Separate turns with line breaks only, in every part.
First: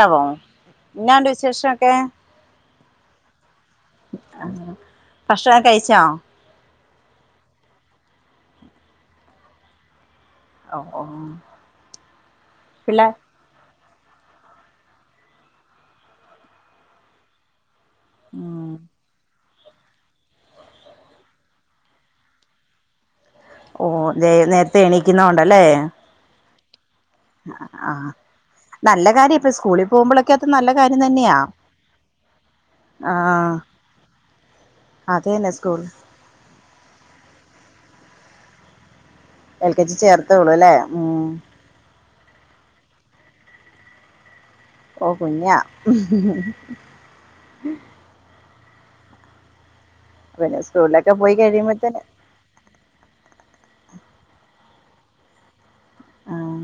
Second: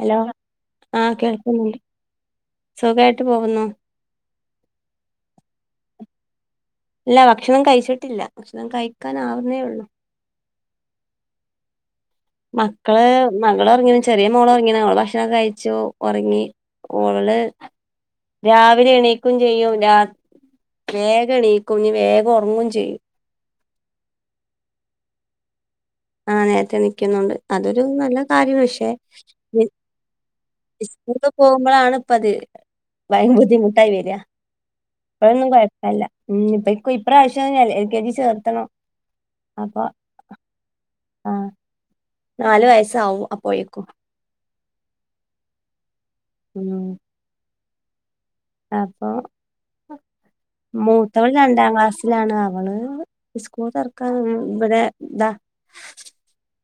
Hello ആഹ്
ഇന്നാണ്ട്
കേൾക്കുന്നുണ്ട്
വിശേഷക്കെ
സുഖായിട്ട് പോകുന്നു
ഭക്ഷണം കഴിച്ചോ?
ഇല്ല ഭക്ഷണം കഴിച്ചിട്ടില്ല ഭക്ഷണം കഴിക്കാൻ ആവുന്നേ ഒള്ളൂ
ഓഹ് ഓഹ്
മക്കള് മകള് ഒറങ്ങിണ് ചെറിയ മോള് ഒറങ്ങിണ് ഓള് ഭക്ഷണം കഴിച്ചു ഒറങ്ങി ഓള്
ഉം
രാവിലെ എണീക്കും ചെയ്യും രാ വേഗം എണീക്കും ഇഞ്ഞ് വേഗം ഒറങ്ങും ചെയ്യും
ഓഹ് വെ നേരത്തെ എണീക്കുന്നെ കൊണ്ടല്ലേ
ആഹ് നേര്ത്തെണീ ക്കുന്നുണ്ട് അതൊരു നല്ല കാര്യാണ് പക്ഷേ
നല്ല കാര്യം ഇപ്പൊ സ്കൂളിൽ പോകുമ്പോഴൊക്കെ അത് നല്ല കാര്യം
സ്കൂൾ
തന്നെയാ
പോകുമ്പോഴാണ് ഇപ്പത് ഭയ ബുദ്ധിമുട്ടായി വെര
അത് തന്നെ സ്കൂൾ
അല്ല ഉം ഇപ്പൊ ഇപ്രാവശ്യം എൽ കെ ജി ചേർത്തണം
എൽ
അപ്പൊ
കെ ജി ചേർത്തേ ഒള്ളൂ അല്ലേ ഉം
ആഹ് നാല് വയസാവും അപ്പോഴേക്കും
ഓഹ് കുഞ്ഞാ
ഉം അപ്പൊ
പിന്നെ സ്കൂളിലൊക്കെ
മൂത്തവൾ
പോയി
രണ്ടാം
കഴിയുമ്പോത്തേന്
ക്ലാസ്സിലാണ് അവള് സ്കൂൾ തൊറക്കാൻ ഉം ഇവടെ ഇതാ
ആഹ്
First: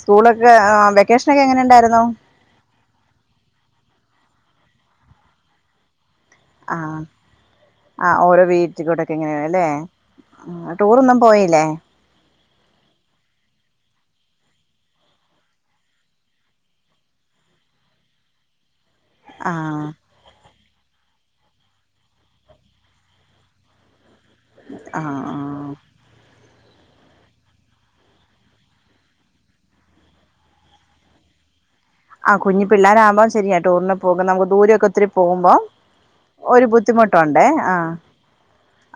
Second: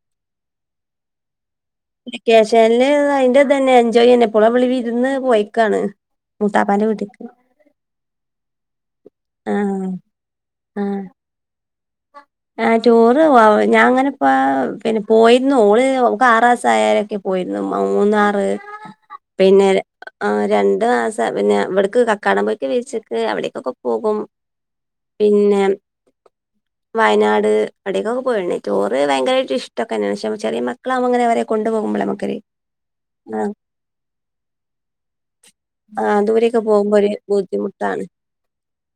സ്കൂളൊക്കെ ആഹ് വെക്കേഷനൊക്കെ എങ്ങനെണ്ടായിരു
വെക്കേഷൻല് അയിന്റെ ഇതെന്നെ എൻജോയ്ന്നെ ഇപ്പളും നമ്മള് വിരുന്ന് പോയക്കാണ്
ആഹ് ആഹ് ഓരോ വീ കൊച്ചിക്കോടൊക്കെ എങ്ങനെയ അല്ലേ
ആഹ്
ടൂറോന്നും പോയില്ലേ
ആ ടൂറ് ഞാൻ അങ്ങനെപ്പ പിന്നെ പോയിരുന്നു ഓള് ഓക്ക് ആറാസായാലൊക്കെ പോയിരുന്നു മൂന്നാറ്
ഉം
പിന്നെ ആഹ് രണ്ടു മാസ പിന്നെ ഇവിടക്ക് കക്കാടം പോയിക്കെ വിച്ചക്ക് അവിടക്ക് കൊ പോകും
ആ
പിന്നെ
ആ
വയനാട് അടേക്കെക്കെ പോയണ് ടൂറ് ഭയങ്കരയിട്ട് ഇഷ്ടക്കെന്നെയാണ് പക്ഷെ ചെറിയ മക്കളവുമ്പോ ങ്ങനെ അവരെ കൊണ്ട് പോകുമ്പോള്
ആഹ് കുഞ്ഞി പിള്ളാരാകുമ്പ ശരിയാ ടൂറിന് പോക നമുക്ക് ദൂരൊക്കെ ഒത്തിരി പോക്മ്പം
ആ ദൂരെയൊക്കെ
ഒരു
പോകുമ്പോ
ബുദ്ധിമുട്ടുണ്ടേ ആഹ്
ബുദ്ധിമുട്ടാണ്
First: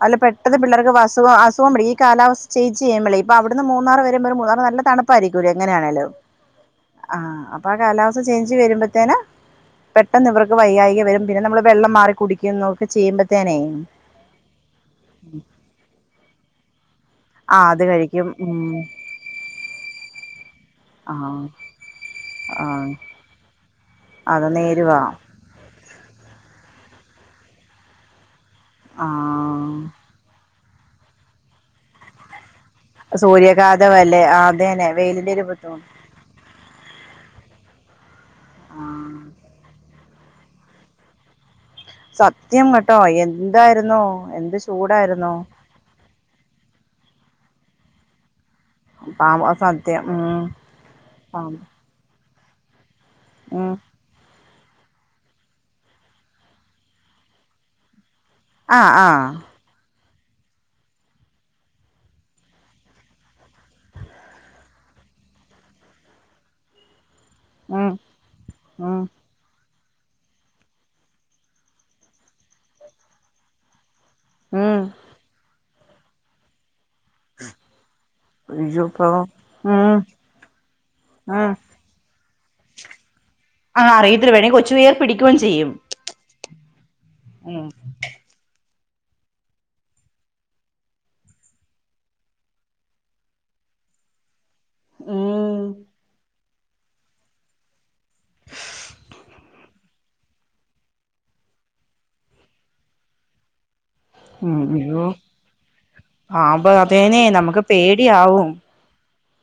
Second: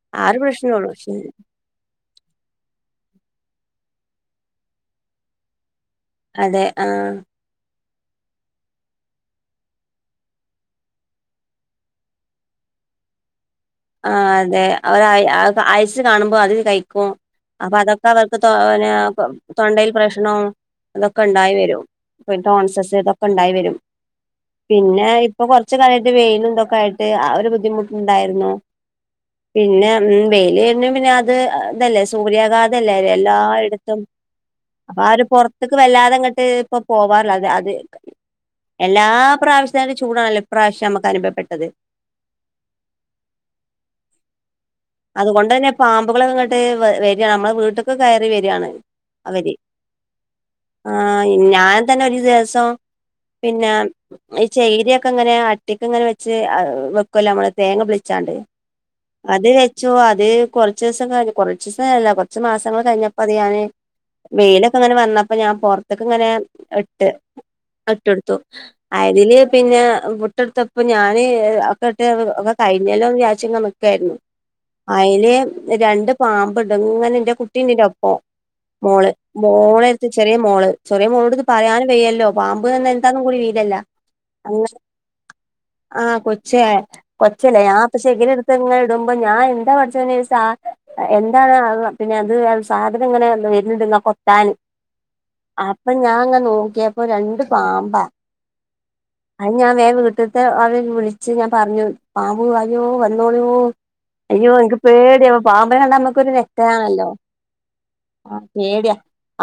അല്ല
ആ ഒരു
പെട്ടെന്ന്
പ്രശ്നേ ഉള്ളൂ
പിള്ളേർക്ക്
പക്ഷെ
വസുഖ അസ് അസുഖം പിടി ഈ കാലാവസ്ഥ ചേഞ്ച് ചെയ്യുമ്പഴേ ഇപ്പ അവിടുന്ന് മൂന്നാർ വരുമ്പ മൂന്നാർ നല്ല തണുപ്പായിരിക്കുലെ എങ്ങനെയാണെലും
അതെ ആ
ആഹ് അപ്പ ആ കാലാവസ്ഥ ചേഞ്ച് വരുമ്പോത്തേന് പെട്ടെന്ന് ഇവർക്ക് വെയ്യായ്ക വരും. പിന്നെ നമ്മള് വെള്ളം മാറി കുടിക്കുംന്നൊക്കെ ചെയ്യുമ്പോത്തേനേ.
ആഹ് അതെ അവര് അയിസ് കാണുമ്പോ അത് കഴിക്കും.
ആഹ്
അപ്പ
അത്
അതൊക്കെ
കഴിക്കും
അവർക്ക്
ഉം
തോനെ ആവുമ്പം തൊണ്ടയിൽ പ്രഷ്നം
ആഹ്
അതൊക്കെണ്ടായി വരും പി
ആഹ്
ടോൺസസ് ഇതൊക്കെണ്ടായി വരും.
അത് നേരുവാ
പിന്നെ ഇപ്പൊ കൊറച് കാലയിട്ട് വെയിലുംതൊക്കെ ആയിട്ട് ആ ഒരു ബുദ്ധിമുട്ടുണ്ടായിരുന്നു.
ആഹ്
പിന്നെ ഉം വെയ്ല് വേര്ണ പിന്നെ അത് ഇതല്ലേ സൂര്യാഘാതം. ഇതല്ലേ എല്ലായിടത്തും
സൂര്യാഘാതമല്ലേ ആ അതന്നെ
അപ്പ ആരും
വെയിലിന്റെ ഒരു
പൊറത്തക്ക്
ബുദ്ധിമുട്ട്
വല്ലാതങ്ങട്ട് ഇപ്പൊ പോവാറില്ല അത് എല്ലാ
ആഹ്
പ്രാവശ്യത്താട്ടീം ചൂടണല്ലോ ഇപ്രാവശ്യം അമ്മക്ക് അനുഭവപ്പെട്ടത്.
സത്യം കേട്ടോ എന്തായിരുന്നോ എന്ത് ചൂടായിരുന്നോ
അത്കൊണ്ട്ന്നെ പാമ്പുകൾ ങ്ങട്ട് വരിയാണ് നമ്മളെ വീട്ട്ക്ക്‌ കയറി വരിയാണ്.
പാമ്പ്
അവര്
സത്യം ഉം
ആ
പാമ്പ്
ഞാൻ തന്നെ ഒരു ദിവസം പിന്നെ
ഉം
ഈ ചെയ്രിക്കെ ഇങ്ങനെ അട്ടിക്ക്ങ്ങനെ വെച്ച് വെക്കല്ലോ അമ്മള് തേങ്ങ പൊളിച്ചാണ്ട്.
ആഹ് ആഹ്
അത് വെ ച്ചു അത് കൊറച്ച് ദിവസം കഴ കുറച്ച്സംല്ല കൊറച്ച് മാസങ്ങൾ കഴിഞ്ഞപ്പോ അത് ഞാന്. വെയിലൊക്കെങ്ങനെ വന്നപ്പോ ഞാൻ പൊറത്ത്ക്ക്‌ങ്ങനെ ഇട്ട്
ഉം
ഇട്ടോടുത്തു
ഉം
അതില്. പിന്നെ മുട്ടെടുത്തപ്പ ഞാന് ഒക്കെ ഇട്ട് ഒക്കെ കഴിഞ്ഞല്ലോ ന്ന് വിചാരിച്ചിങ് നിക്കായിരുന്നു
ഉം
അയ്ല് രണ്ട് പാമ്പ് ഇണ്ട് ഇങ്ങനെ ഇന്റെ കുട്ടീന്റെനൊപ്പം
അയ്യോ പ്പോ
മോള്
ഉം
മോളടുത്ത് ചെറിയ മോള് ചെറിയ മോളോട് ഇത്
ഉം
പറാനും വയ്യല്ലോ പാമ്പ് എന്ന് [unintelligible]
അഹ് അറിയത്തില്ല വേണെ കൊച്ചു കേറി പിടിക്കുയും ചെയ്യും.
ആഹ് കൊച്ച കൊച്ചല്ലേ
ഉം
ഞാൻ പ ശഖിരിടുത്ത്ങ്ങനെ ഇടുമ്പ ഞാൻ എന്താ പഠച്ചോനെ ഇത് സാ എന്താണ് പിന്നെ അത് സാധനം ഇങ്ങനെ വരുന്നുണ്ട്ല്ലൊ കൊത്താന്
ഉം
അപ്പ ഞാൻങ്ങ നോക്കിയപ്പോ രണ്ടു പാമ്പാ.
ഉ
അത് ഞാൻ വേറെ വീട്ടത്തെ അവരെ വിളിച്ച് ഞാൻ പറഞ്ഞു പാമ്പൂ അയ്യോ വന്നോളിയോ അയ്യോ എനിക്ക് പേടിയ പാമ്പിനെ കണ്ടാ നമ്മക്ക് രു
പാമ്പ്
രക്തയാണല്ലോ
അതേനെ നമുക്ക്
ആ
പേടിയാവും
പേടിയാ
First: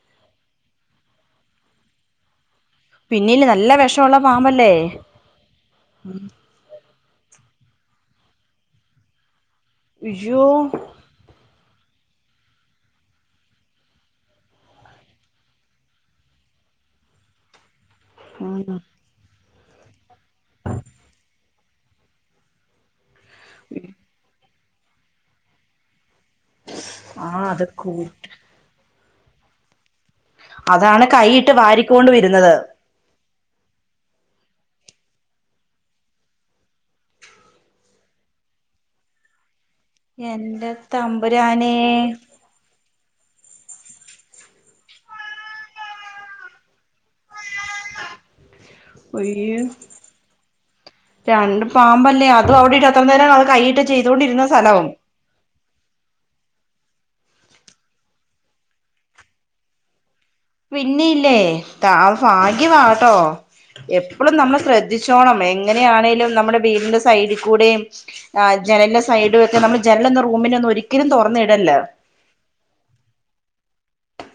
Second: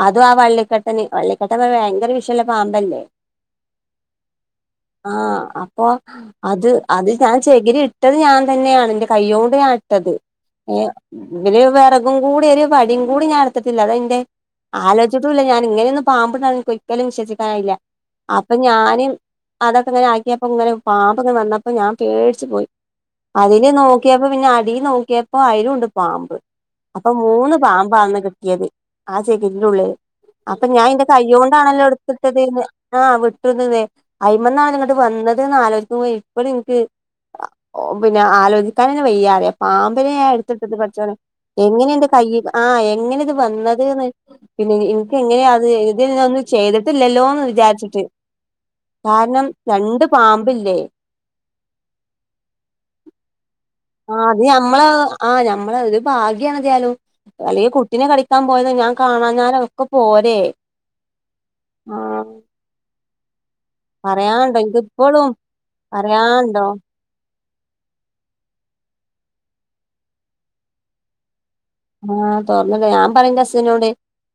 അതും ആ വള്ളിക്കെട്ടന് വള്ളിക്കെട്ടൻ ന് ഭയങ്കര വിഷ് ഷള്ള പാമ്പല്ലേ
പിന്നില് നല്ല വെഷമുള്ള പാമ്പല്ലേ
ആഹ് അപ്പൊ അത് അത് ഞാൻ ചകിരി ഇട്ടത് ഞാൻ തന്നെയാണ് എൻറെ കയ്യോണ്ട് ഞാൻ ഇട്ടത്
അയ്യോ
ഏ എങ്കില് വിറകും കൂടി ഒരു വടിയും കൂടി ഞാൻ എടുത്തിട്ടില്ല അത് അയ്ന്റെ ആലോയ്ച്ചിട്ടുല്ല ഞാന് ഇങ്ങനെയൊന്നും പാമ്പ് ണ്ടാവും ന്ന് ഒരിക്കലും വിശ്വസിക്കാനായില്ല അപ്പ
ഉം
ഞാന് അതൊക്കെ ഇങ്ങനെ ആക്കിയപ്പ ഇങ്ങനെ പാമ്പ് ഇങ്ങനെ വന്നപ്പോ ഞാൻ പേടിച്ചു പോയി അതില് നോക്കിയപ്പോ പിന്നെ അടിൽ നോക്കിയപ്പോ അയ്ലൂണ്ട് പാമ്പ് അപ്പ
ആഹ്
മൂന്ന്
അത് കൂട്ട്
പാമ്പാണ് കിട്ടിയത് ആ ചകരിന്റെ ഉള്ളില് അപ്പ ഞാൻ
അതാണ്
എന്റെ
കൈയിട്ട്
കയ്യോണ്ടാണല്ലോ
വാരിക്കൊണ്ട്
എടുത്തിട്ടത്
വരുന്നത്
ആഹ് വിട്ടുന്നന്നേ അയ്മന്നാണല്ലോ ഇങ്ങട്ട് വന്നതന്ന് ആലോചിക്കുമ്പോ ഇപ്പഴും ഇൻക്ക്. അ ഒ പിന്നെ ആലോചിക്കാന്നെന്നെ വെയ്യാറിയാ പാ മ്പിനെ ഞാൻ
എന്റെ
എടുത്തിട്ടത് പടച്ചോനെ
തമ്പുരാനേ
എങ്ങനെ എന്റെ കയ്യിൽ ആഹ് എങ്ങനെ ഇത് വന്നത് ന്ന്‌ പിന്നെ ഇൻക്ക് എങ്ങനെയാ അത് ഇതി ഒന്നും ചെയ്തിട്ടില്ലല്ലോ എന്ന് വിചാരിച്ചിട്ട് കാരണം
അയ്യോ
രണ്ട് പാമ്പില്ലേ
രണ്ട് പാമ്പല്ലേ അത അവി [unintelligible] നേരം അത് കൈ ഇട്ട്
ആഹ് അത് ഞമ്മള ആഹ് ഞമ്മള ആഹ് അത് ഭാഗ്യാണ് ഏതായാലും അല്ലെങ്കിൽ കുട്ടിനെ കളിക്കാൻ പോയതൊ ഞാൻ കാണാഞ്ഞാലൊ ഒക്കെ പോരെേ
പിന്നെയില്ലേ താ ഭാഗ്യമാട്ടോ എപ്പളും നമ്മൾ
പറയാണ്ടോ എനിക്ക് ഇപ്പളും
ശ്രദ്ധിച്ചോണം എങ്ങനെയാണേലും നമ്മുടെ
പറയാണ്ടോ
വീടിന്റെ സ് സൈഡിൽ കൂടെയും ജനല് സൈഡും ഒക്കെ നമ്മൾ ജനല് റൂമില് ഒന്നും ഒരിക്കലും തുറന്ന്‌ ഇടല്ലെ
ആഹ് തൊർന്നിടാ ഞാൻ പറയും ന്റെ ഹസ്ബന്റിനോട്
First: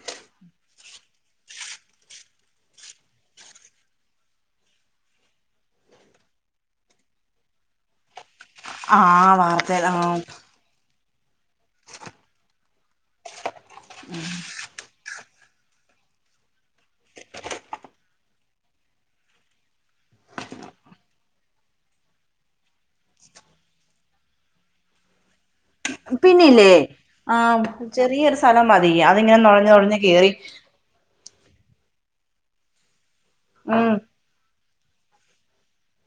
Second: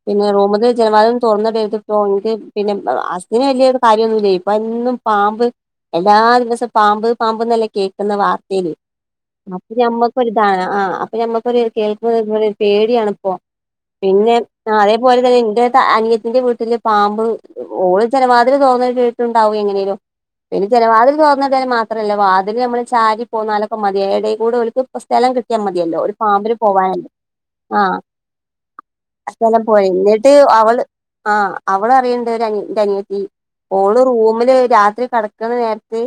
പിന്നെ റൂമ്ത്തെ ജന വാതില് ഒന്നും തുറന്ന് ഇടരുത്ടോ എനിക്ക് പിന്നെ ഹസ്ബന്റിന് വലിയൊരു കാര്യന്നുല്ല ഇപ്പൊ എന്നും പാമ്പ് എല്ലാ ദിവസവും പാമ്പ് പാമ്പ്ന്നല്ലെ കേൾക്കുന്ന വാർത്ത യില്
ആഹ്
അപ്പൊ
വാർത്തേൽ
ഞമ്മക്കൊരു
ആഹ്
ഇതാണ് ആഹ് അപ്പൊ ഞമ്മക്കൊരു കേൾക്ക [unintelligible] പേടിയാണ്പ്പോ പിന്നെ ആഹ് അതേപോലെ എന്റെ അനിയത്തിന്റെ വീട്ടില് പാമ്പ് ഓള് ജനവാതില് തുറന്നിട്ടിട്ടുണ്ടാവും എങ്ങനേലും പിന്നെ ജനവാതിൽ തൊറന്നിടൽ മാത്രല്ല വാതില് നമ്മള് ചാരി പോന്നാലൊക്കെ മതി എടേ കൂടെ ഓൽ ക്ക് സ്ഥലം കിട്ടിയാല് മതിയല്ലോ ഒരു പാമ്പിന്
പിന്നില്ലേ
പോവാനുണ്ട് ആഹ്
ചെറിയൊരു സ്ഥലം മതി അതിങ്ങനെ
സ്ഥലം
നുഴഞ്ഞ്
പോയി
നുഴഞ്ഞ് കേറി
എന്നിട്ട് അവള് ആഹ് അവള് അറിയണ്ട് ഒരു ന്റെ അനിയത്തി
ഉം
ഓള് റൂമില് രാത്രി കട ക്ക്ണ നേരത്ത്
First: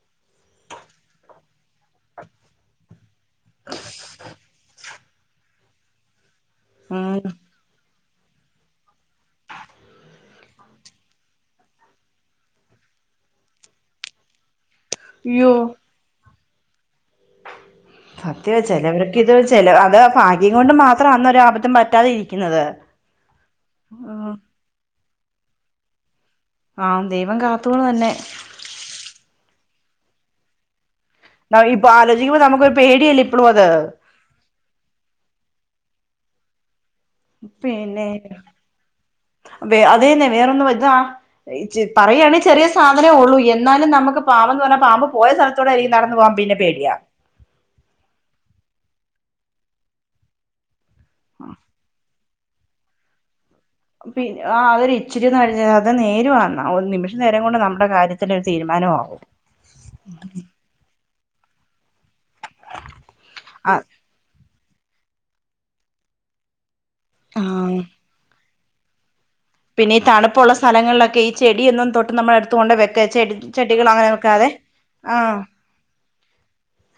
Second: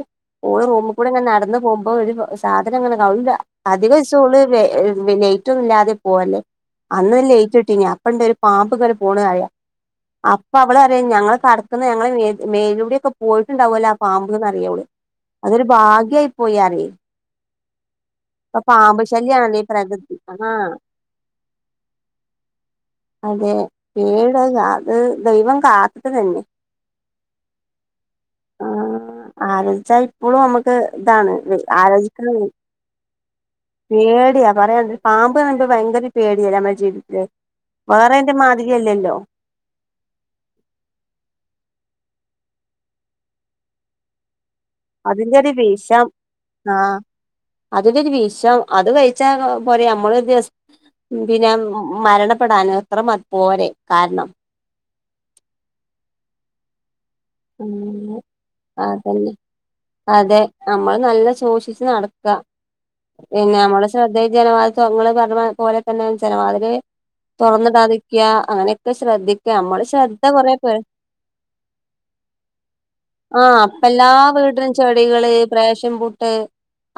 ഓള് റൂമ്കൂടെങ്ങെനെ നടന്ന് പോകുമ്പോ ഒരു സാധനം ഇങ്ങനെ അതും അധിക ദിവസോം ഓള് വെ ലൈറ്റ് റ്റും ഇല്ലാതെ പോവല്
ഉം
അന്ന് ഓല് ലൈറ്റ് ഇട്ടിനു അപ്പണ്ട് ഒരു പാമ്പ് ഇങ്ങനെ പോണെ പറയാ അപ്പൊ അവള് അറിയാ ഞങ്ങള് കടക്കുന്ന ഞങ്ങളെ മേല് മേലിലൂടെ ഒക്കെ പോയിട്ടുണ്ടാവുല്ലോ ആ പാമ്പ്ന്നറിയ ഓള് അതൊരു ഭാഗ്യായി പോയി അറിയെ
സത്യം ചിലവർക്ക് ഇത്
ശല്യാണല്ലേ ഈ
ചില അത്
പ്രകൃതി
ഭാഗ്യ
ആ
[unintelligible] കൊണ്ട് മാത്ര അന്നൊരു അബദ്ധം പറ്റാതെ ഇരിക്കുന്നത്
അതെ
ആ
പേട് അത് ദൈവം കാത്തിട്ട് തന്നെ
ആഹ് ദൈവം കാത്തത് തന്നെ
ആഹ് ആലോചിച്ചാ ഇപ്പോഴും നമുക്ക് ഇതാണ്
ഇപ്പൊ ആലോചിക്കുമ്പോ
ആലോചിക്കണതേ
നമുക്കൊരു പേടിയല്ലേ ഇപ്പളും അത്
പേടിയ പറയാണ്ടോ ഒരു പാമ്പ് [unintelligible] ഭയങ്കര പേടിയല്ല നമ്മുടെ ജീവിതത്തില്
പിന്നെ
വേറെന്റെ മാതിരിയല്ലല്ലോ
വേ അതേന്നെ വേറെന്നും ഇതാ പറയാണെ ചെറിയ സാധനേ ഉള്ളൂ എന്നാലും നമുക്ക് പാവന്ന് പറഞ്ഞ പാമ്പ് പോയ
അതിന്റെ ഒരു
സ്ഥലത്തുകൂടെ ഇൻക്ക് നടന്നു പോകാൻ പിന്നെ പേടിയാ
അതലൊരു വിഷം അത് കഴിച്ചാ പോരെ നമ്മളൊരു ദിവസ ന്തിനാ മരണപ്പെടാനോ അത്ര മതി പോരെ കാരണം
പിന്ന ആഹ് അവരിച്ചിരിന്ന് കഴിഞ്ഞ അത് നീര് വന്നാ ഒരു നിമിഷം ഈ നേരം കൊണ്ട് നമ്മടെ
ഉം
കാര്യത്തില് ഒരു തീരുമാനമാവും.
അതന്നെ അതെ നമ്മള് നല്ല ശൂഷിച്ച് നട പിന്നെ
ആ
നമ്മളെ സ്രദ്ധ ഈ ജനവതില് [unintelligible] പോലെ തന്നെ ജനവാതില്
ആഹ്
തൊർന്ന്ടാതിക്ക്യാ അങ്ങനെയൊക്കെ ശ്രദ്ധി
പിന്നെ ഈ തണുപ്പുള്ള സ്ഥലങ്ങളിലൊക്കെ ഈ ചെടി ഒന്നും തൊട്ട് നമ്മ തോണ്ട് വെക്ക ചെടി
ആഹ് ഇപ്പ
ചെടികൾ അങ്ങനെ
എല്ലാ
ഒന്നും വെക്കാതെ
വീട്ടിലും ചെടികള്
ആഹ്.
പേഷൻ പൂട്ട്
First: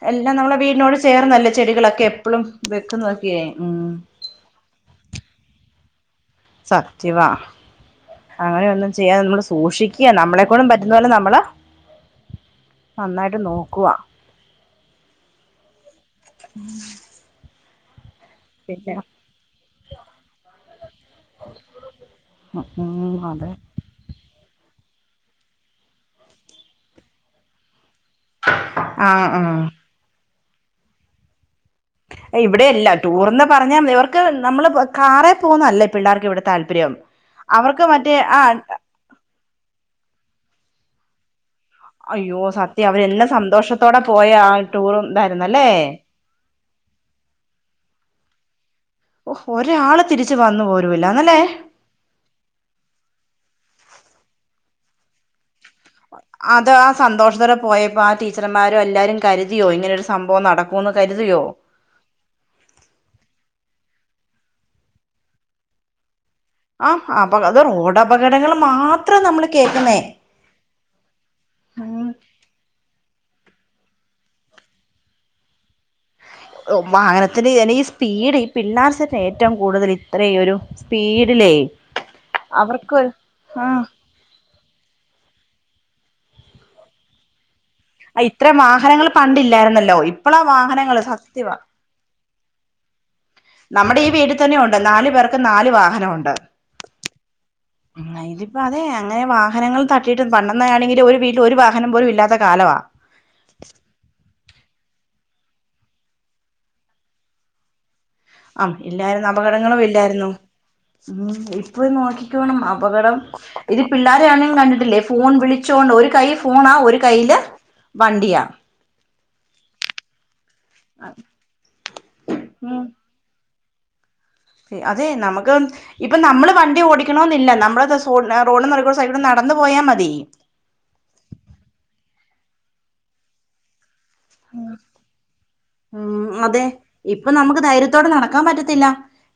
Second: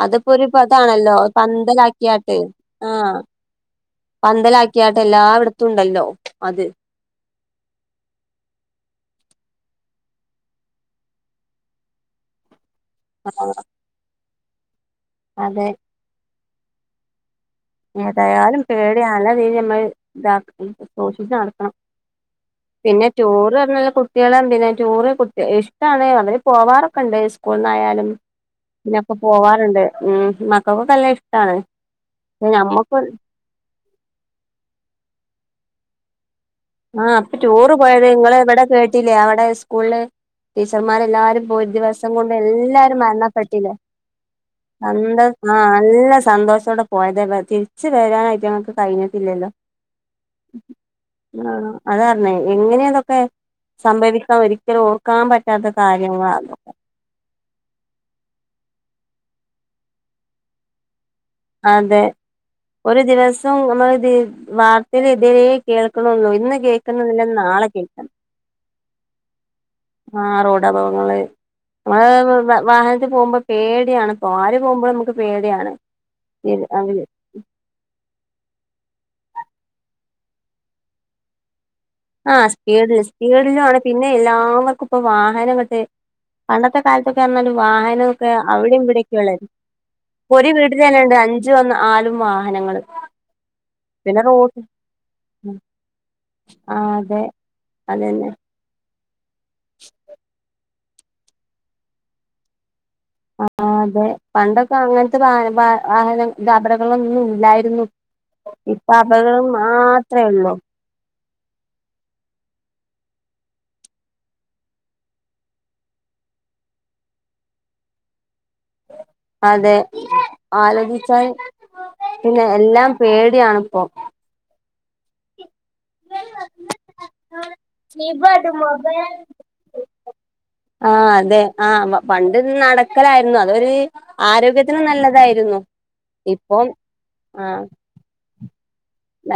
അതിപ്പോ
എല്ലാം
ഒരു
നമ്മളെ വീടിനോട്
ഇതാണല്ലോ
ചേർന്നല്ലേ ചെടികളൊക്കെ
പന്തലാക്കിയാട്ട്
എപ്പളും വെക്കുന്നൊക്കേ ഉം.
പന്തലാക്ക്യാട്ട് എല്ലായിടത്തുംണ്ടല്ലോ അത്
റ്റിവാ അങ്ങനെയൊന്നും ചെയ്യാതെ നമ്മള് സൂക്ഷിക്ക്യ നമ്മളെക്കൊണ്ടും പറ്റുന്ന പോലെ നമ്മള് നന്നായ്ട്ട് നോക്കുവാ.
അതെ
ഉം
ഏതായാലും പേട്യാ നല്ല രീതി നമ്മൾ ഇതാക്കണം സൂക്ഷിച്ച് നടക്കണം. പിന്നെ
ഉം അതെ
ടൂറ് പറഞ്ഞ കു കുട്ട്യളും പിന്നെ ടൂറ് കുട്ട ഇഷ്ടാണ് അവര് പോവാറൊക്കെ ഇണ്ട് സ്കൂൾന്നായാലും. പിന്നൊക്ക
ആഹ് ആഹ്
പോവാറ്ണ്ട് ഉം മക്കക്കൊക്കെ നല്ലെ ഇഷ്ടാണ്.
ഏഹ് ഇവിടെയല്ല
ഞമ്മക്ക്
ടൂർന്ന് പർഞ്ഞാ ഇവർക്ക് നമ്മള് കാറേ പോവുന്നേ അല്ല പിള്ളേർക്ക് ഇവ്ടെ
ആഹ് ഇപ്പൊ ടൂറ് പോയത് നിങ്ങള്
ആഹ്
ഇവടെ കേട്ടില്ലേ അവിടെ സ്കൂളില് ടീച്ചർമാരെല്ലാരും പോയി ദിവസം കൊണ്ട്
അയ്യോ സത്യം
എല്ലാരും
അവരെന്ന
മരണ പെട്ടില്ലേ
സന്തോഷത്തോടെ പോയ ആ ടൂറും
സന്തോ ആ
ഇതായിരുന്നല്ലേ
നല്ല സന്തോഷോടെ പോയതെല്ലേ തിര്ച്ച് വരാനയ്റ്റങ്ങക്ക് കഴിഞ്ഞിട്ടില്ലല്ലോ.
ഒരാള് തിരിച്ചു വന്നു പോയ്
ആ അതാർഞ്ഞെ എങ്ങനെയ ആഹ് അതാർഞ്ഞെ എങ്ങനെ ഇതൊക്കെ സംഭവിക്കാൻ ഒരിക്കലും ഓർക്കാൻ പറ്റാത്ത കാര്യ.
അതാ സന്തോഷത്തോടെ പോയപ്പോ ആ ടീച്ചർമ്മാരും എല്ലാരും കരുതിയോ ഇങ്ങനെരു സംഭവം നടക്കുമെന്ന് കരുതിയോ?
അതെ ഒരു ദിവസം [unintelligible] വാർത്തേല് ഇതേ കേൾക്ക്ണൊള്ളൂ ഇന്ന്
ആഹ്
കേൾക്കുന്നില്ല
ആഹ് അപ്പ അത്
നാളെ
റോഡ്
കേൾക്കാം
അപകടങ്ങള് മാത്ര നമ്മള് കേക്ക് ന്നേ.
അപകങ്ങള് നമ്മ വ വാഹനത്തി പോവുമ്പോ പേട്യാണ് പോവാൻ ആര് പോവുമ്പോളും നമുക്ക് പേട്യായാണ്.
ഉം വാഹന അതില് ഈ സ്പീഡ് ഈ പിള്ളേർകൊക്കെ ഏറ്റവും കൂടുതൽ ഇത്ര ഒരു സ്പീഡിലേ
ആഹ്
അവർക്ക്
സ്പീഡില് സ്പീഡിലും ആണ്
ആഹ്
പിന്നെ എല്ലാവർക്കും ഇപ്പ വാഹനങ്ങട്ട് പണ്ടത്തെ കാലത്തൊക്കെ പർഞ്ഞാല് വാഹന നൊക്കെ
ഇത്ര
അവടീം ഇവിടീം
വാഹനങ്ങൾ
ക്കെള്ളേര്ന്ന്
പണ്ടില്ലായിരുന്നല്ലോ
ഇപ്പൊ
ഇപ്പളാ
ഒരു
വാഹനങ്ങള്
വീട്ടിലെന്നെ ഇണ്ട് അഞ്ച്
സത്യവാ
ഒന്ന് ആറും വാഹനങ്ങള്.
നമ്മടെ ഈ
പിന്നെ
വീട്ടി തന്നെ
റോഡ്
ഉണ്ട് നാലു പേർക്ക് നാല് വാഹനം ഉണ്ട്.
ആ അതെ അതന്നെ
അപ്പൊ അതെ അങ്ങനെ വാഹനങ്ങള് തടിട്ട് പണ്ടെന്നാണെങ്കി ഒരു വീട്ടിൽ ഒരു വാഹനം പോലും ഇല്ലാത്ത കാലവാ.
ആഹ് അതെ പണ്ടൊക്കെ അങ്ങൻത്തെ വാഹ വ വാഹന യാത്രകളൊന്നും ഇല്ലായിരുന്നു.
ആഹ്
ഇപ്പൊ
ഇല്ലായിരുന്നു
അപകടം
അപകടങ്ങളും
മാത്ര
ഇല്ലായിരുന്നു
ഒള്ളൂ.
ഇപ്പൊ നോക്കിക്കോണം അപകടം ഇത് പിള്ളേരെ ആണേം കണ്ടിട്ടില്ലേ? ഫോൺ വിളിച്ചോണ്ട് ഒരു കൈ ഫോണാ ഒരു കൈയില് വണ്ടിയാ.
അതെ ആലോചിച്ചാ പിന്നെ
ഉം
എല്ലാം പേട്യാണ്പ്പോ.
അതെ നമക്ക് ഇപ്പ നമ്മള് വണ്ടി ഓടിക്കണോന്നില്ല ന [unintelligible] റോഡ്ന്റെ നടൂ ക്കൂടെ സൈഡുക്കൂടെ നടന്നു പോയാ മതി.
ആഹ് അതെ ആ പണ്ട് നടക്കലായിരുന്നു അതൊരു ആരോഗ്യത്തിന് നല്ലതായിരുന്നു ഇപ്പം അഹ്
ത്തോടെ നടക്കാൻ പറ്റത്തില്ല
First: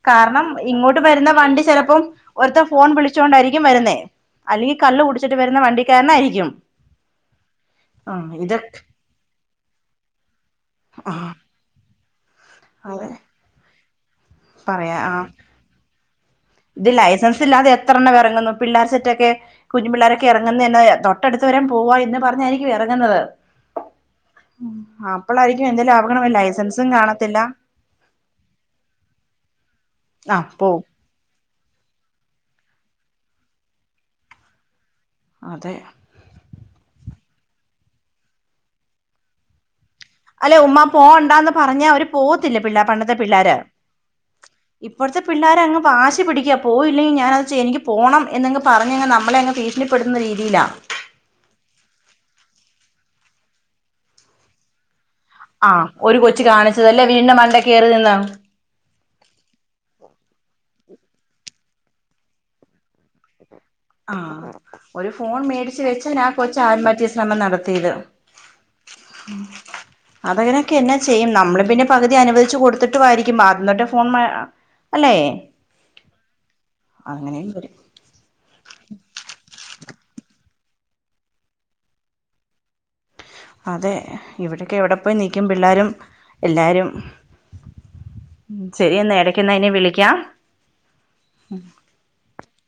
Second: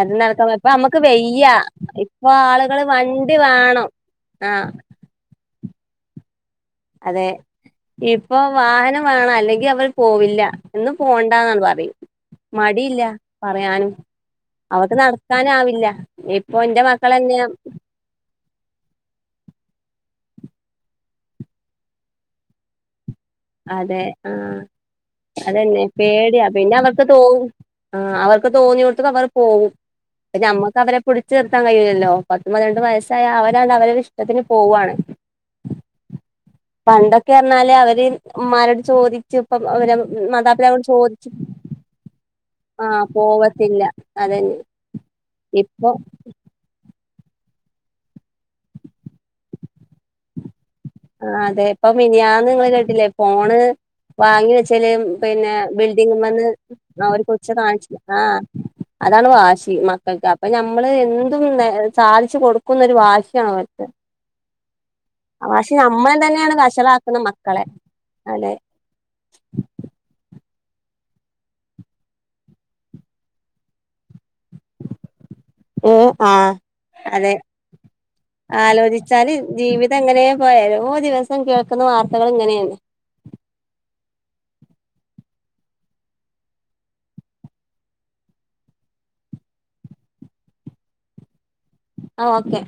കാരണം
ഇപ്പ
ഇങ്ങോട്ട്
നമ്മുക്ക്
വരുന്ന
വെയ്യ
വണ്ടി ചിലപ്പം
ഇപ്പൊ
ഒരുത്തൻ
ആളുകള്
ഫോൺ വിളിച്ചു
വണ്ടി
കൊണ്ടായിരിക്കും
വേണം
വരുന്നേ
ആ
അല്ലെങ്കി കള്ള് കുടിച്ചിട്ട് വരുന്ന വണ്ടിക്കാരനായിരിക്കും
അതെ
ആഹ്
ഇപ്പൊ
ഇതൊക്കെ
വാഹനം വേണ അല്ലെങ്കി അവർ പോവില്ല എന്ന് പോ
ആഹ്
ണ്ടന്നാണ്ട് പറയും മടിയില്ല
അതെ
പറയാനും
പറയാ
അവക്ക്
ആ
നടക്കാന ആവില്ല ഇപ്പൊ എന്റെ
ഇത് ലൈസൻസ്
മക്കളെന്നെയാ
ഇല്ലാതെ എത്രണ്ണം ഇറങ്ങുന്നു പിള്ളേർ സെറ്റൊക്കെ കുഞ്ഞു പിള്ളോരൊക്കെ ഇറങ്ങുന്ന എന്നെ തൊട്ടടുത്ത് വരെം പോവാ എന്ന് പറഞ്ഞായിരിക്കും ഇറങ്ങുന്നത്
അതെ ആഹ്
അപ്പോളായിരിക്കും
അതെന്നെ
എന്തേലും ആവണം
പേടിയാ പിന്നെ
ലൈസൻസും
അവർക്ക്
കാണത്തില്ല
തോന്നും ആഹ് അവർക്ക് തോന്നിയോടുത്തക്ക അവർ പോകും
ആ
ഞമ്മക്ക്
പോവും
അവരെ പിടിച്ച് നിർത്താൻ കഴിയൂല്ലല്ലോ പത്ത് പതിനെട്ട് വയസ്സായ അവര അവരരു ഇഷ്ടത്തിന് പോവാണ്
അതെ
പണ്ടൊക്കെ പറഞ്ഞാല് അവര് ഉമ്മാരോട് ചോദി ഇപ്പം അവര്
അല്ലെ ഉമ്മാ
മാതാപിതാക്കളോട് ചോദിച്ചു
പോണ്ടാന്ന് പറഞ്ഞാ അവര് പോവത്തില്ല പിള്ളേ
ആഹ്
പണ്ടത്തെ പിള്ളേര്
പോവത്തില്ല അതെന്നെ
ഇപ്പോഴത്തെ പിള്ളോര അങ്ങ് വാശി പിടിക്ക പോയില്ലെങ്കിൽ ഞാന ചെയ്യും എനിക്ക് പോണം എന്നങ് പറഞ്ഞങ് നമ്മളെ അങ്ങ് ഭീഷണിപ്പെടുത്തുന്ന രീതിയിലാ
ആഹ് അതെ ഇപ്പം മിനിയാന്ന് നിങ്ങള് കേട്ടില്ലേ ഫോണ് വാങ്ങി വെച്ചല് പിന്നെ
ആ ഒരു കൊച്ച്
ബിൽഡിങ്ങ്മ്മന്ന്
കാണിച്ചതല്ലേ
ആര്
വീടിന്റെ
കൊച്ച
മണ്ടേ കയറി
കാണിച്ച ആഹ്
[inaudible]
അതാണ് വാശി മക്കൾക്ക് അപ്പൊ നമ്മള് എന്തും സാധിച്ച് കൊടുക്കുന്നൊരു വാശിയാണ് അവർക്ക്
ആഹ് ഒരു ഫോൺ
പക്ഷെ
മേടിച്ച
നമ്മൾ
വെച്ചതിനാ ആ
തന്നെയാണ്
കൊച് ആത്മഹത്യാ
വഷളാക്കുന്ന
ശ്രമം
മക്കളെ
നടത്തിയത്
അതെ
[inaudible] അതങ്ങനെയൊക്കെ എന്നാ ചെയ്യും നമ്മള് പിന്നെ പകുതി അനുവദിച്ചു കൊടുത്തിട്ടുമായിരിക്കും ആദ്യം തൊട്ട് ഫോൺ അല്ലേ
ആഹ് അതെ
അങ്ങനെയും വരും
ആലോചിച്ചാല് ജീവിതം എങ്ങനെയെ പോയാല ഓരോ ദിവസം കേൾക്കുന്ന വാർത്തകളിങ്ങനെയാണ്
അതെ ഇവിടക്കെ എവിടെ പോയി നിക്കും പിള്ളേരും എല്ലാരും ശരി എന്നാ എടക്ക്ന്ന ഇനി വിളിക്കാം
ആഹ് ഓക്കെ